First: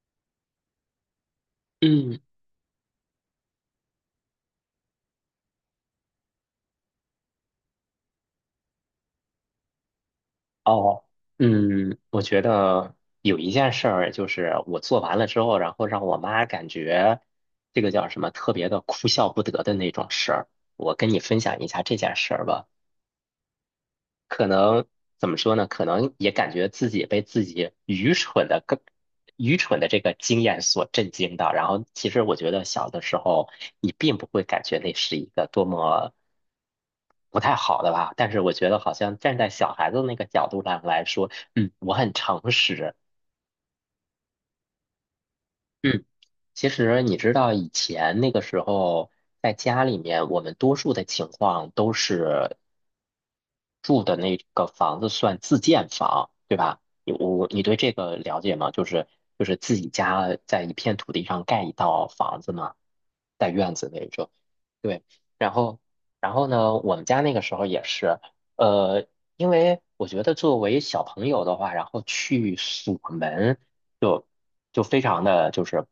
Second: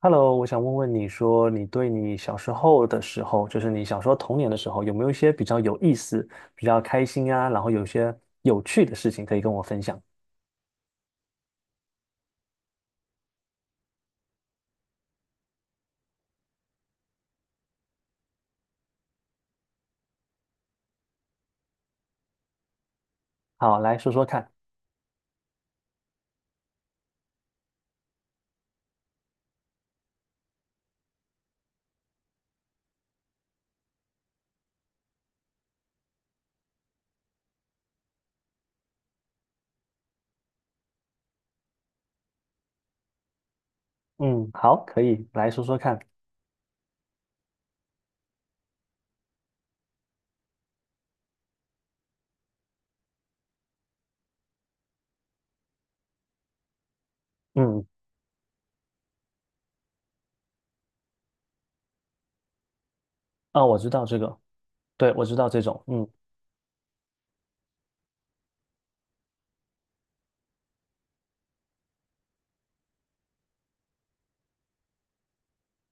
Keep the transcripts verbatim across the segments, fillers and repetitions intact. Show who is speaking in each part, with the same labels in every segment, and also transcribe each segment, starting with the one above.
Speaker 1: Hello，我想问问你说，你对你
Speaker 2: 嗯，
Speaker 1: 小时候的时候，就是你小时候童年的时候，有没有一些比较有意思、比较开心啊，然后有一些有趣的事情可以跟我分享？
Speaker 2: 哦，嗯，我觉得有一件事儿，就是我做完了之后，然后让我妈感觉这个叫什么特别的哭笑不得的那种事儿，我跟你分享一下这件事儿吧。
Speaker 1: 好，来说说
Speaker 2: 可
Speaker 1: 看。
Speaker 2: 能怎么说呢？可能也感觉自己被自己愚蠢的更愚蠢的这个经验所震惊到。然后，其实我觉得小的时候，你并不会感觉那是一个多么不太好的吧，但是我觉得好像站在小孩子那个角度上来说，嗯，我很诚实。
Speaker 1: 嗯，好，可以，来说说看。
Speaker 2: 嗯，其实你知道以前那个时候在家里面，我们多数的情况都是，住的那个房子算自建房，对吧？你我你对
Speaker 1: 嗯，
Speaker 2: 这个了解吗？就是就是自己家在一片土地上盖一套房子嘛，带
Speaker 1: 啊，
Speaker 2: 院
Speaker 1: 我知
Speaker 2: 子
Speaker 1: 道
Speaker 2: 那
Speaker 1: 这
Speaker 2: 种。
Speaker 1: 个，
Speaker 2: 对，
Speaker 1: 对，我知道
Speaker 2: 然
Speaker 1: 这
Speaker 2: 后
Speaker 1: 种。嗯
Speaker 2: 然后呢，我们家那个时候也是，呃，因为我觉得作为小朋友的话，然后去锁门就就非常的就是，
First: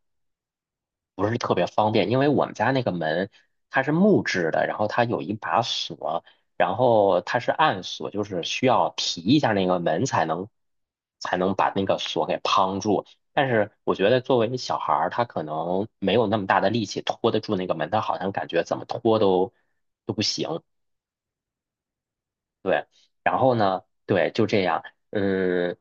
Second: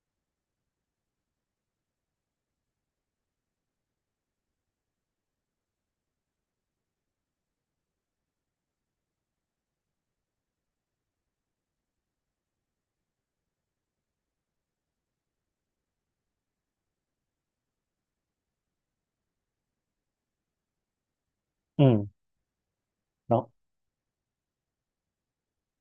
Speaker 2: 不是特别方便，因为我们家那个门它是木质的，然后它有一把锁，然后它是暗锁，就是需要提一下那个门才能才能把那个锁给夯住。但是我觉得作为小孩儿，他可能没有那么大的力气拖得住那个门，他好像感觉怎么拖都都不行。
Speaker 1: 嗯，
Speaker 2: 对，然
Speaker 1: 然后
Speaker 2: 后呢，对，就这样，嗯，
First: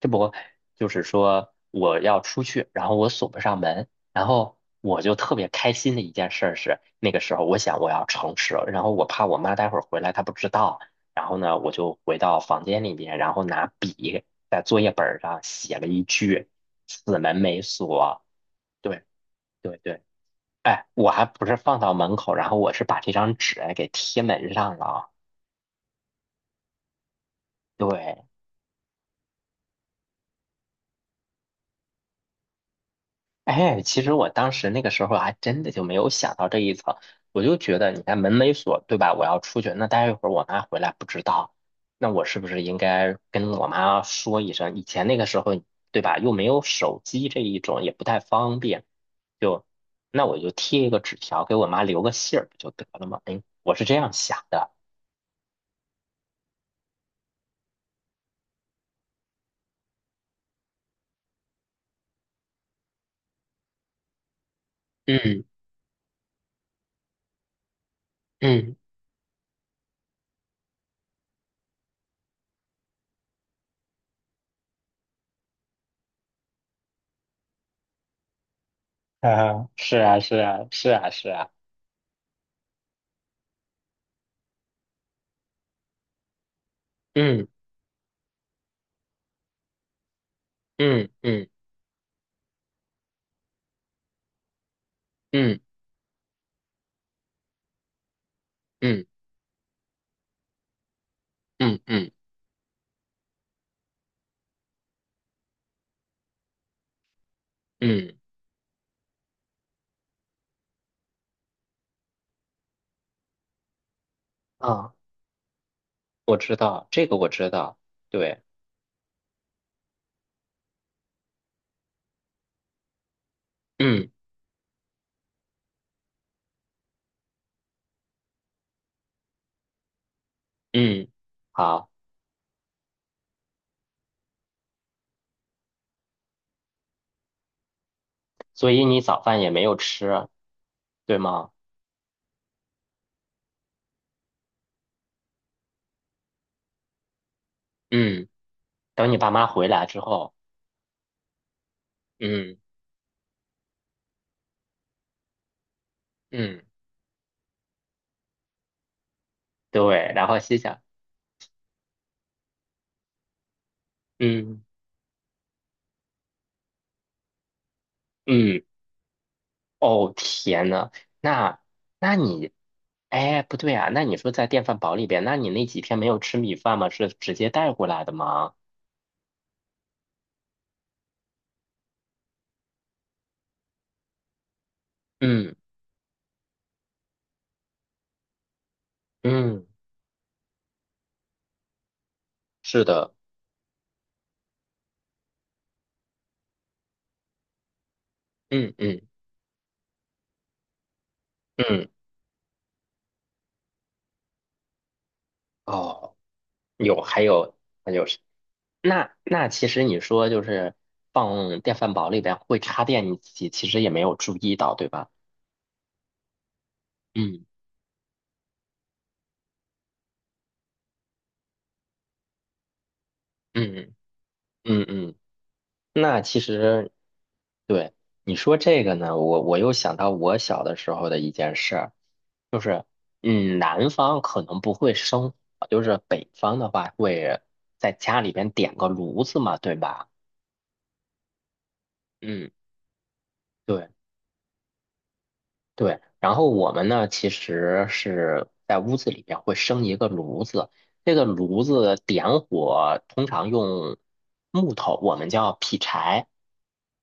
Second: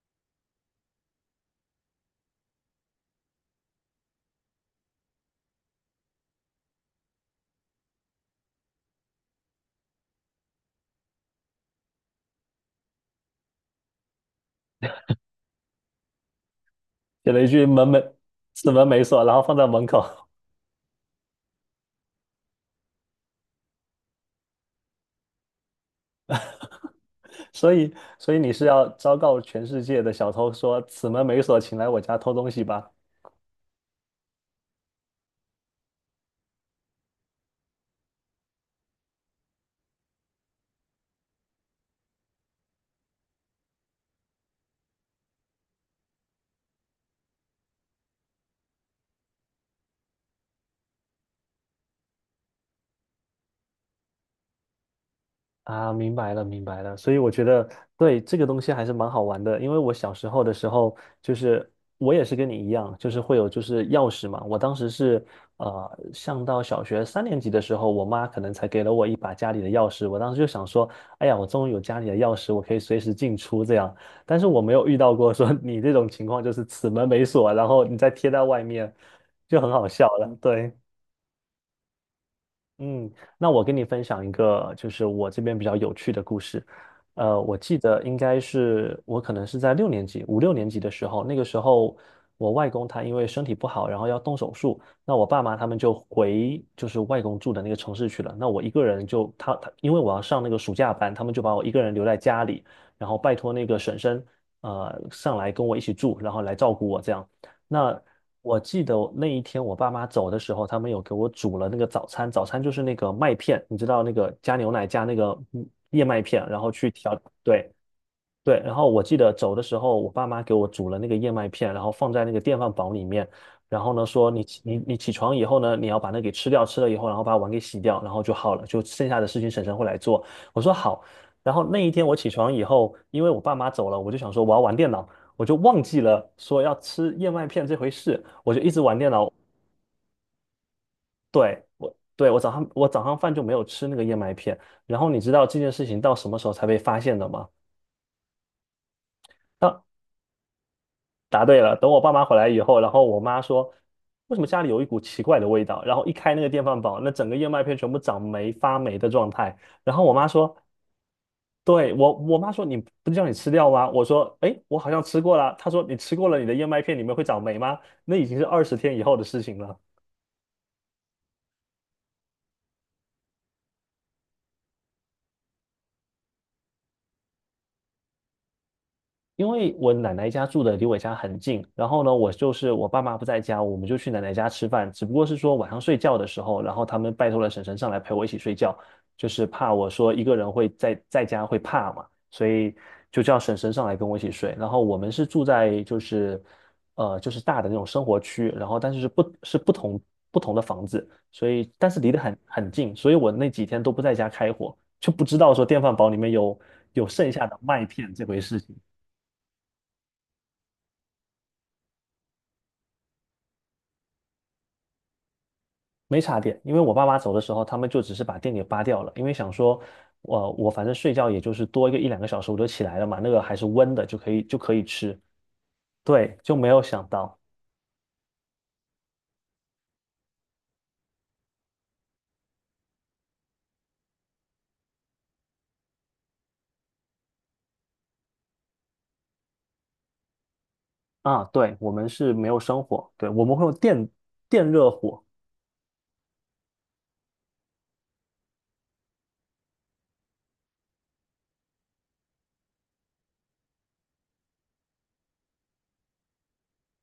Speaker 2: 这不就是说我要出去，然后我锁不上门，然后我就特别开心的一件事儿是，那个时候我想我要诚实，然后我怕我妈待会儿回来她不知道，然后呢，我就回到房间里面，然后拿笔在作业本儿上写了一句"此
Speaker 1: 写
Speaker 2: 门
Speaker 1: 了一
Speaker 2: 没
Speaker 1: 句门没
Speaker 2: 锁"，
Speaker 1: 此门没
Speaker 2: 对
Speaker 1: 锁，然后放在
Speaker 2: 对
Speaker 1: 门
Speaker 2: 对，
Speaker 1: 口，
Speaker 2: 哎，我还不是放到门口，然后我是把这张纸给贴门上了啊，
Speaker 1: 所以
Speaker 2: 对。
Speaker 1: 所以你是要昭告全世界的小偷说，此门没锁，请来我家偷东西吧？
Speaker 2: 哎，其实我当时那个时候还真的就没有想到这一层，我就觉得你看门没锁，对吧？我要出去，那待一会儿我妈回来不知道，那我是不是应该跟我妈说一声？以前那个时候，对吧？又没有手机这一种，也不太方便，就那我就贴一个纸条给我妈留个信儿不就得了吗？哎，我是这样想的。
Speaker 1: 啊，明白了，明白了。所以我觉得对这个东西还是蛮好玩的，因为我小时候的时候，就是我也是跟你一样，就是会有就是钥匙嘛。我当时是
Speaker 2: 嗯
Speaker 1: 呃上到小学三年级的时候，我妈可能才
Speaker 2: 嗯
Speaker 1: 给了我一把家里的钥匙。我当时就想说，哎呀，我终于有家里的钥匙，我可以随时进出这样。但是我没有遇到过说 你这种情况，就是此门没锁，然后你再贴在外面，就
Speaker 2: 啊，
Speaker 1: 很好
Speaker 2: 是
Speaker 1: 笑
Speaker 2: 啊是
Speaker 1: 了。
Speaker 2: 啊
Speaker 1: 对。
Speaker 2: 是啊是啊，
Speaker 1: 嗯，那我跟你分享一个，就是我这边比较有趣的故事。呃，
Speaker 2: 嗯
Speaker 1: 我记得应该是我可能是在六年级、五六年级的时
Speaker 2: 嗯
Speaker 1: 候，那个
Speaker 2: 嗯
Speaker 1: 时候我外公他因为身体不好，然后要动手术，那我爸妈
Speaker 2: 嗯
Speaker 1: 他们就回就是外公住的那个城市去了。那我一个
Speaker 2: 嗯
Speaker 1: 人就他他，因为我要上那个暑假班，他们就把我一
Speaker 2: 嗯
Speaker 1: 个人留
Speaker 2: 嗯
Speaker 1: 在家里，然后拜托那个婶婶呃上来跟我一起住，然后来照顾我这样。那
Speaker 2: 嗯
Speaker 1: 我记得那一天我爸妈走的时候，他们有给我煮了那个早餐，早餐就是那个麦片，你知道那个加牛奶
Speaker 2: 嗯。
Speaker 1: 加那个嗯燕麦
Speaker 2: 我
Speaker 1: 片，
Speaker 2: 知
Speaker 1: 然后
Speaker 2: 道，
Speaker 1: 去
Speaker 2: 这
Speaker 1: 调，
Speaker 2: 个我知
Speaker 1: 对，
Speaker 2: 道，对，
Speaker 1: 对，然后我记得走的时候，我爸妈给我煮了那个燕麦片，然后放在那个电饭煲里面，然后呢
Speaker 2: 嗯
Speaker 1: 说你起你你起床以后呢，你要把那给吃掉，吃了以后，然后把碗给洗掉，然后就好了，就剩下的事情婶婶会来做。我说好，
Speaker 2: 嗯
Speaker 1: 然后那
Speaker 2: 好，
Speaker 1: 一天我起床以后，因为我爸妈走了，我就想说我要玩电脑，我就忘记了说要吃燕麦片这回事，我就
Speaker 2: 所
Speaker 1: 一直
Speaker 2: 以
Speaker 1: 玩
Speaker 2: 你
Speaker 1: 电
Speaker 2: 早
Speaker 1: 脑。
Speaker 2: 饭也没有吃，对吗？
Speaker 1: 对，我对我早上我早上饭就没有吃那个燕麦片，然后你知道这件事情到什么时候才被发现的吗？
Speaker 2: 嗯等你爸妈回
Speaker 1: 到
Speaker 2: 来之后，
Speaker 1: 答对了。等我爸妈回来
Speaker 2: 嗯
Speaker 1: 以后，然后我妈说，为什么家里有一股奇怪的味道？然后一开那个
Speaker 2: 嗯
Speaker 1: 电饭煲，那整个燕麦片全部长霉发霉的状态。然后
Speaker 2: 对，
Speaker 1: 我
Speaker 2: 然
Speaker 1: 妈
Speaker 2: 后
Speaker 1: 说，
Speaker 2: 心想，
Speaker 1: 对，我我妈说你不是叫你吃掉吗？我说，哎，
Speaker 2: 嗯
Speaker 1: 我好像吃过了。她说你吃过了，你的燕麦片里面会长霉吗？那已经是
Speaker 2: 嗯，
Speaker 1: 二十天以后的事情了。
Speaker 2: 哦天呐，那那你，哎，不对啊，那你说在电饭煲里边，那你那几天没有吃米饭吗？是直接带过来的吗？
Speaker 1: 因为我奶奶家住的离我家很近，然后呢，我就是我爸妈不在家，我们就去奶奶家吃饭。只不过是
Speaker 2: 嗯
Speaker 1: 说晚上睡觉的时候，然后他们拜托了婶婶上来陪我一起睡觉，就是
Speaker 2: 嗯
Speaker 1: 怕我说一个人会在在家会怕嘛，所以
Speaker 2: 是的，
Speaker 1: 就叫婶婶上来跟我一起睡。然后我们是住在就是呃就是大的那种生活区，然
Speaker 2: 嗯
Speaker 1: 后但
Speaker 2: 嗯
Speaker 1: 是是不是不同不同的房子，所以
Speaker 2: 嗯，
Speaker 1: 但是离得很很近，所以我那几天都不在家开火，就不知道说电饭煲
Speaker 2: 哦，
Speaker 1: 里面有
Speaker 2: 有，
Speaker 1: 有
Speaker 2: 还
Speaker 1: 剩下
Speaker 2: 有。
Speaker 1: 的麦
Speaker 2: 那就
Speaker 1: 片
Speaker 2: 是。
Speaker 1: 这回事情。
Speaker 2: 那那其实你说就是放电饭煲里边会插电，你自己其实也没有注意到，对吧？
Speaker 1: 没插电，因为我爸妈走的
Speaker 2: 嗯
Speaker 1: 时候，他们就只是把电给拔掉了，因为想说，我、我反正睡觉也就是多一个一两个小时我就起来了嘛，那个还是
Speaker 2: 嗯
Speaker 1: 温的，就可以就可以
Speaker 2: 嗯嗯，
Speaker 1: 吃。
Speaker 2: 那
Speaker 1: 对，
Speaker 2: 其
Speaker 1: 就没有
Speaker 2: 实
Speaker 1: 想到
Speaker 2: 对你说这个呢，我我又想到我小的时候的一件事儿，就是嗯，南方可能不会生火，就是北方的话会在家里边点个炉子嘛，对吧？
Speaker 1: 啊，对，我们是没
Speaker 2: 嗯。
Speaker 1: 有生火，对，我们会用
Speaker 2: 对。
Speaker 1: 电电热火，
Speaker 2: 对，然后我们呢，其实是在屋子里边会生一个炉子，这个炉子点火通常用木头，我们叫劈柴。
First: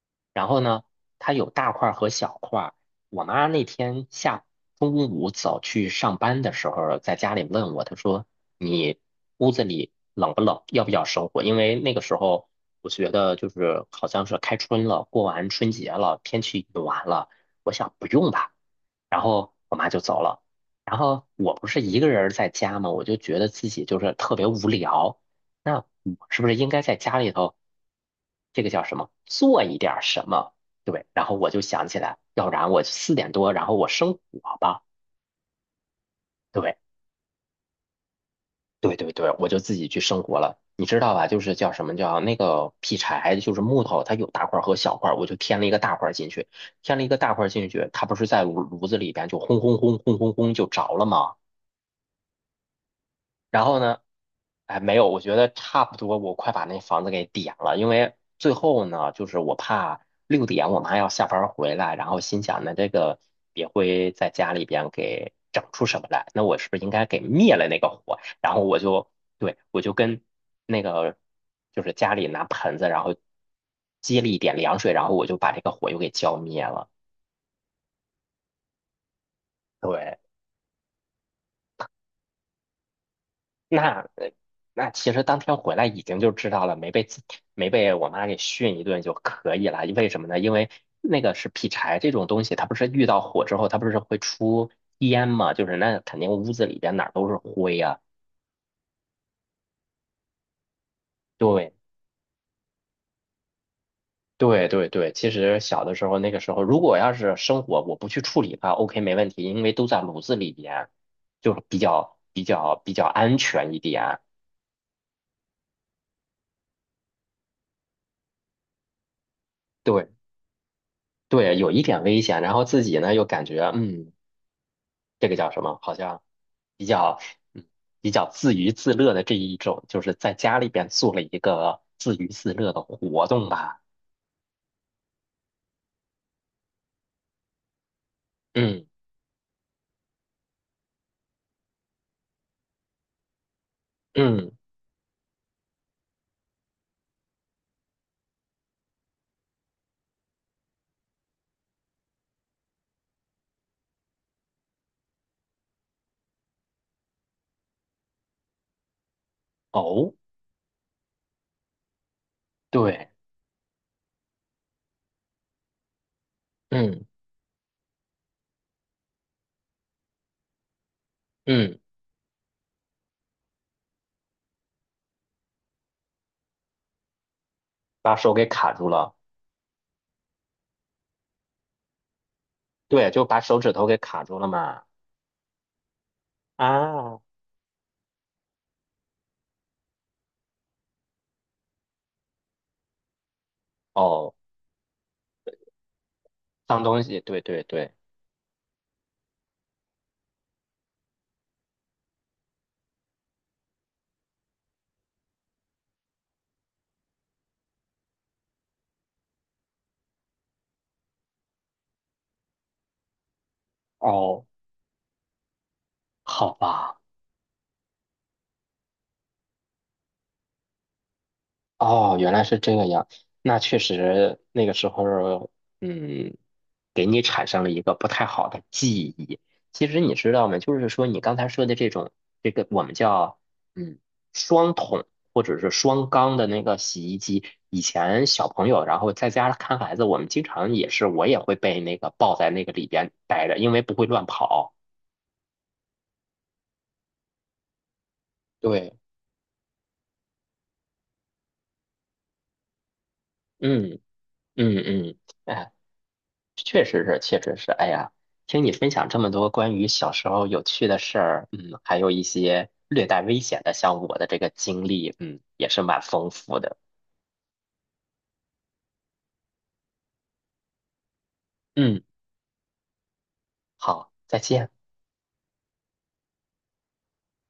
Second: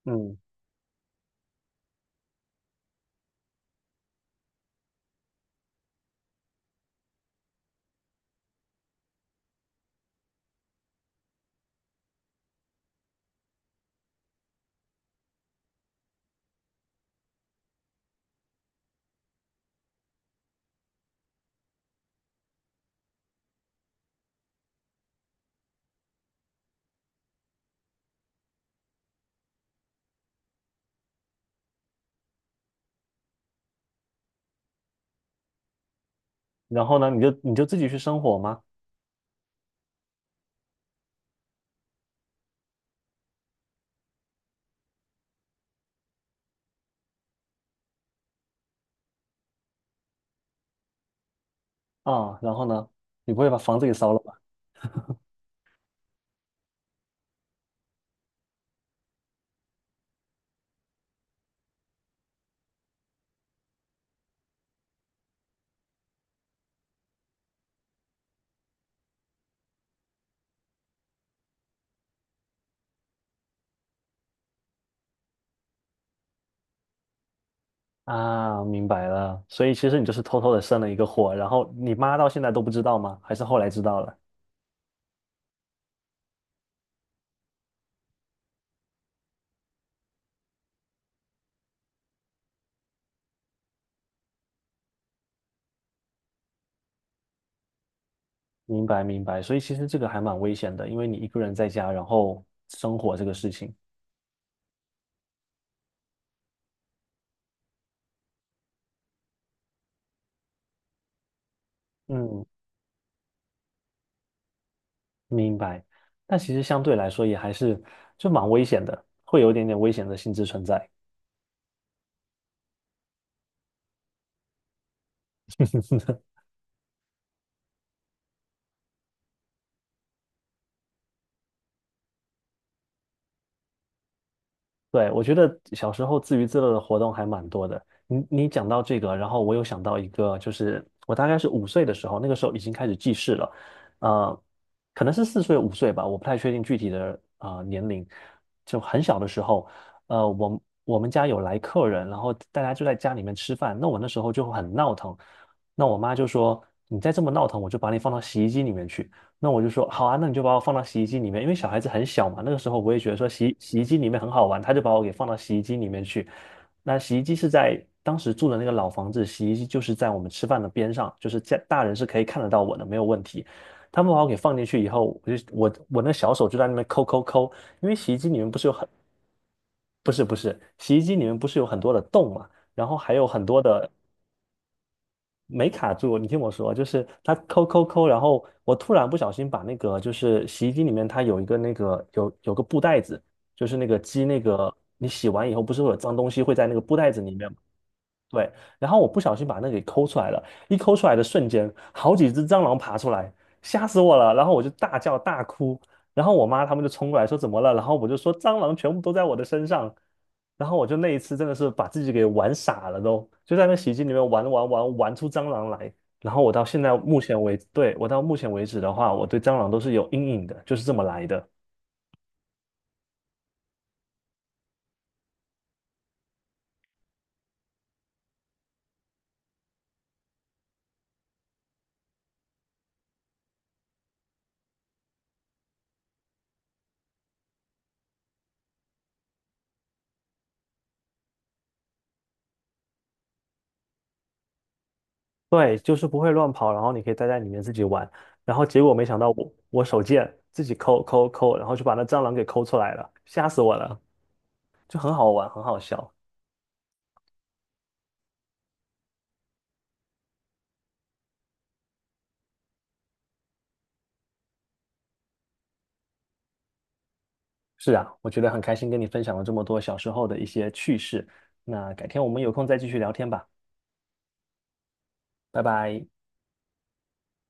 Speaker 1: 嗯，
Speaker 2: 然后呢，它有大块儿和小块儿。我妈那天下中午走去上班的时候，在家里问我，她说："你屋子里冷不冷？要不要生火？"因为那个时候我觉得就是好像是开春了，过完春节了，天气暖了，我想不用吧。然后我妈就走了。然后我不是一个人儿在家嘛，我就觉得自己就是特别无聊。那我是不是应该在家里头，这个叫什么，做一点儿什么？对，然后我就想起来，要不然我四点多，然后我生火吧。对，
Speaker 1: 然后呢，你就你就自己去生火吗？
Speaker 2: 对对对，我就自己去生火了。你知道吧？就是叫什么叫那个劈柴，就是木头，它有大块儿和小块儿，我就添了一个大块儿进去，添了一个大块儿进去，它不是在炉炉子里边就轰轰轰轰轰轰就着了吗？
Speaker 1: 啊，然后呢，你不会把
Speaker 2: 然后
Speaker 1: 房子给
Speaker 2: 呢，
Speaker 1: 烧了吧？
Speaker 2: 哎，没有，我觉得差不多，我快把那房子给点了，因为最后呢，就是我怕六点我妈要下班儿回来，然后心想那这个也会在家里边给整出什么来，那我是不是应该给灭了那个火？然后我就，对，我就跟那个就是家里拿盆子，然后接了一点凉水，然后我就把这个火又给浇灭了。
Speaker 1: 啊，明白了，所以其实你就
Speaker 2: 对，
Speaker 1: 是偷偷的生了一个火，然后你妈到现在都不知道吗？还是后来知道
Speaker 2: 那
Speaker 1: 了？
Speaker 2: 呃那其实当天回来已经就知道了，没被自没被我妈给训一顿就可以了。为什么呢？因为那个是劈柴这种东西，它不是遇到火之后，它不是会出烟嘛？就是那肯定屋子里边哪儿都是灰呀、
Speaker 1: 明白明白，所以其实这个还蛮危险的，因为你一个人在
Speaker 2: 对
Speaker 1: 家，然后生火这个事情，
Speaker 2: 对对对，其实小的时候那个时候，如果要是生火我不去处理它，OK 没问题，因为都在炉子里边，就是比较比
Speaker 1: 嗯，
Speaker 2: 较比较安全一点。
Speaker 1: 明白。但其实相对来说也还是就蛮危险的，会有一点点危
Speaker 2: 对
Speaker 1: 险的性质存在。
Speaker 2: 对，有一点危险，然后自己呢又感觉嗯这个叫什么？好像比较嗯比较自娱自乐的这一种，就是在家里边做了一个自娱自乐的活动吧。
Speaker 1: 对，我觉得小时候自娱自乐的活动还蛮多的。你你讲到
Speaker 2: 嗯
Speaker 1: 这个，然后我有想到一个，就是我大概是五岁的时候，那个时候已经开始记事了，呃，
Speaker 2: 嗯，
Speaker 1: 可能是四岁五岁吧，我不太确定具体的呃年龄。就很小的时候，呃，我们我们家有来客人，然后大家就在家里面吃饭，那我那时候就很闹腾，那我妈就说：“你再这么闹腾，我就把你放到洗衣机里面去。”那我就说好
Speaker 2: 哦，
Speaker 1: 啊，那你就把我放到洗衣机里面，因为小孩子很小嘛，那个时候我也
Speaker 2: 对，
Speaker 1: 觉得说洗洗衣机里面很好玩，他就把我给放到洗衣机里面去。那
Speaker 2: 嗯
Speaker 1: 洗衣机是在当时住的那个老房子，洗衣机就是在我们吃饭的边上，就是家
Speaker 2: 嗯，
Speaker 1: 大人是可以看得到我的，没有问题。他们把我给放进去以后，我就我我那小手就在那边抠抠抠，因为洗
Speaker 2: 把
Speaker 1: 衣机
Speaker 2: 手
Speaker 1: 里
Speaker 2: 给
Speaker 1: 面不是
Speaker 2: 卡
Speaker 1: 有很
Speaker 2: 住了，
Speaker 1: 不是不是洗衣机里面不是有很多的洞嘛，然后
Speaker 2: 对，
Speaker 1: 还
Speaker 2: 就
Speaker 1: 有
Speaker 2: 把
Speaker 1: 很
Speaker 2: 手
Speaker 1: 多
Speaker 2: 指头
Speaker 1: 的。
Speaker 2: 给卡住了嘛。
Speaker 1: 没卡住，你听我说，就是
Speaker 2: 啊，
Speaker 1: 它抠抠抠，然后我突然不小心把那个就是洗衣机里面它有一个那个有有个布袋子，就是那个鸡
Speaker 2: 哦，
Speaker 1: 那个你洗完以后不是会有脏东西会在那个
Speaker 2: 脏
Speaker 1: 布
Speaker 2: 东
Speaker 1: 袋
Speaker 2: 西，
Speaker 1: 子里
Speaker 2: 对
Speaker 1: 面吗？
Speaker 2: 对对，
Speaker 1: 对，然后我不小心把那个给抠出来了，一抠出来的瞬间，好几只蟑螂爬出来，吓死我了。然后我就大叫大哭，然后我妈他们就冲过来说怎么了，然后我就说蟑螂全部都在我的身上，然后我就那一次真的是把自己给玩傻了都，就在那洗衣机里面
Speaker 2: 哦，
Speaker 1: 玩玩玩玩出蟑螂来。然后我
Speaker 2: 好
Speaker 1: 到现在
Speaker 2: 吧。
Speaker 1: 目前为，止，对，我到目前为止的话，我对蟑螂都是有阴影的，就是这么来的。
Speaker 2: 哦，原来是这个样。那确实，那个时候，嗯，给你产生了一个不太好的记忆。其实你知道吗？就是说你刚才说的这种，这个我们叫嗯双桶或者是双缸的那个洗衣机，以前小朋友然后在家看孩子，我们经常也是，我也会被那个抱在那个里边待着，因为不会乱跑。
Speaker 1: 对，就是不会乱跑，然后你可以待在里面自己玩。然后结果
Speaker 2: 对，
Speaker 1: 没想到我我手贱，自己抠抠抠，然后就把那蟑螂给抠出来了，吓死我了，
Speaker 2: 嗯嗯
Speaker 1: 就很
Speaker 2: 嗯，
Speaker 1: 好玩，很
Speaker 2: 哎。
Speaker 1: 好笑。
Speaker 2: 确实是，确实是。哎呀，听你分享这么多关于小时候有趣的事儿，嗯，还有一些略带危险的，像我的这个经历，嗯，也是蛮丰富的。
Speaker 1: 是啊，我觉得很开心跟你分享了这么多小时候的一些趣事。那
Speaker 2: 嗯，
Speaker 1: 改天我们有空再继续聊天吧，
Speaker 2: 好，再见。
Speaker 1: 拜拜。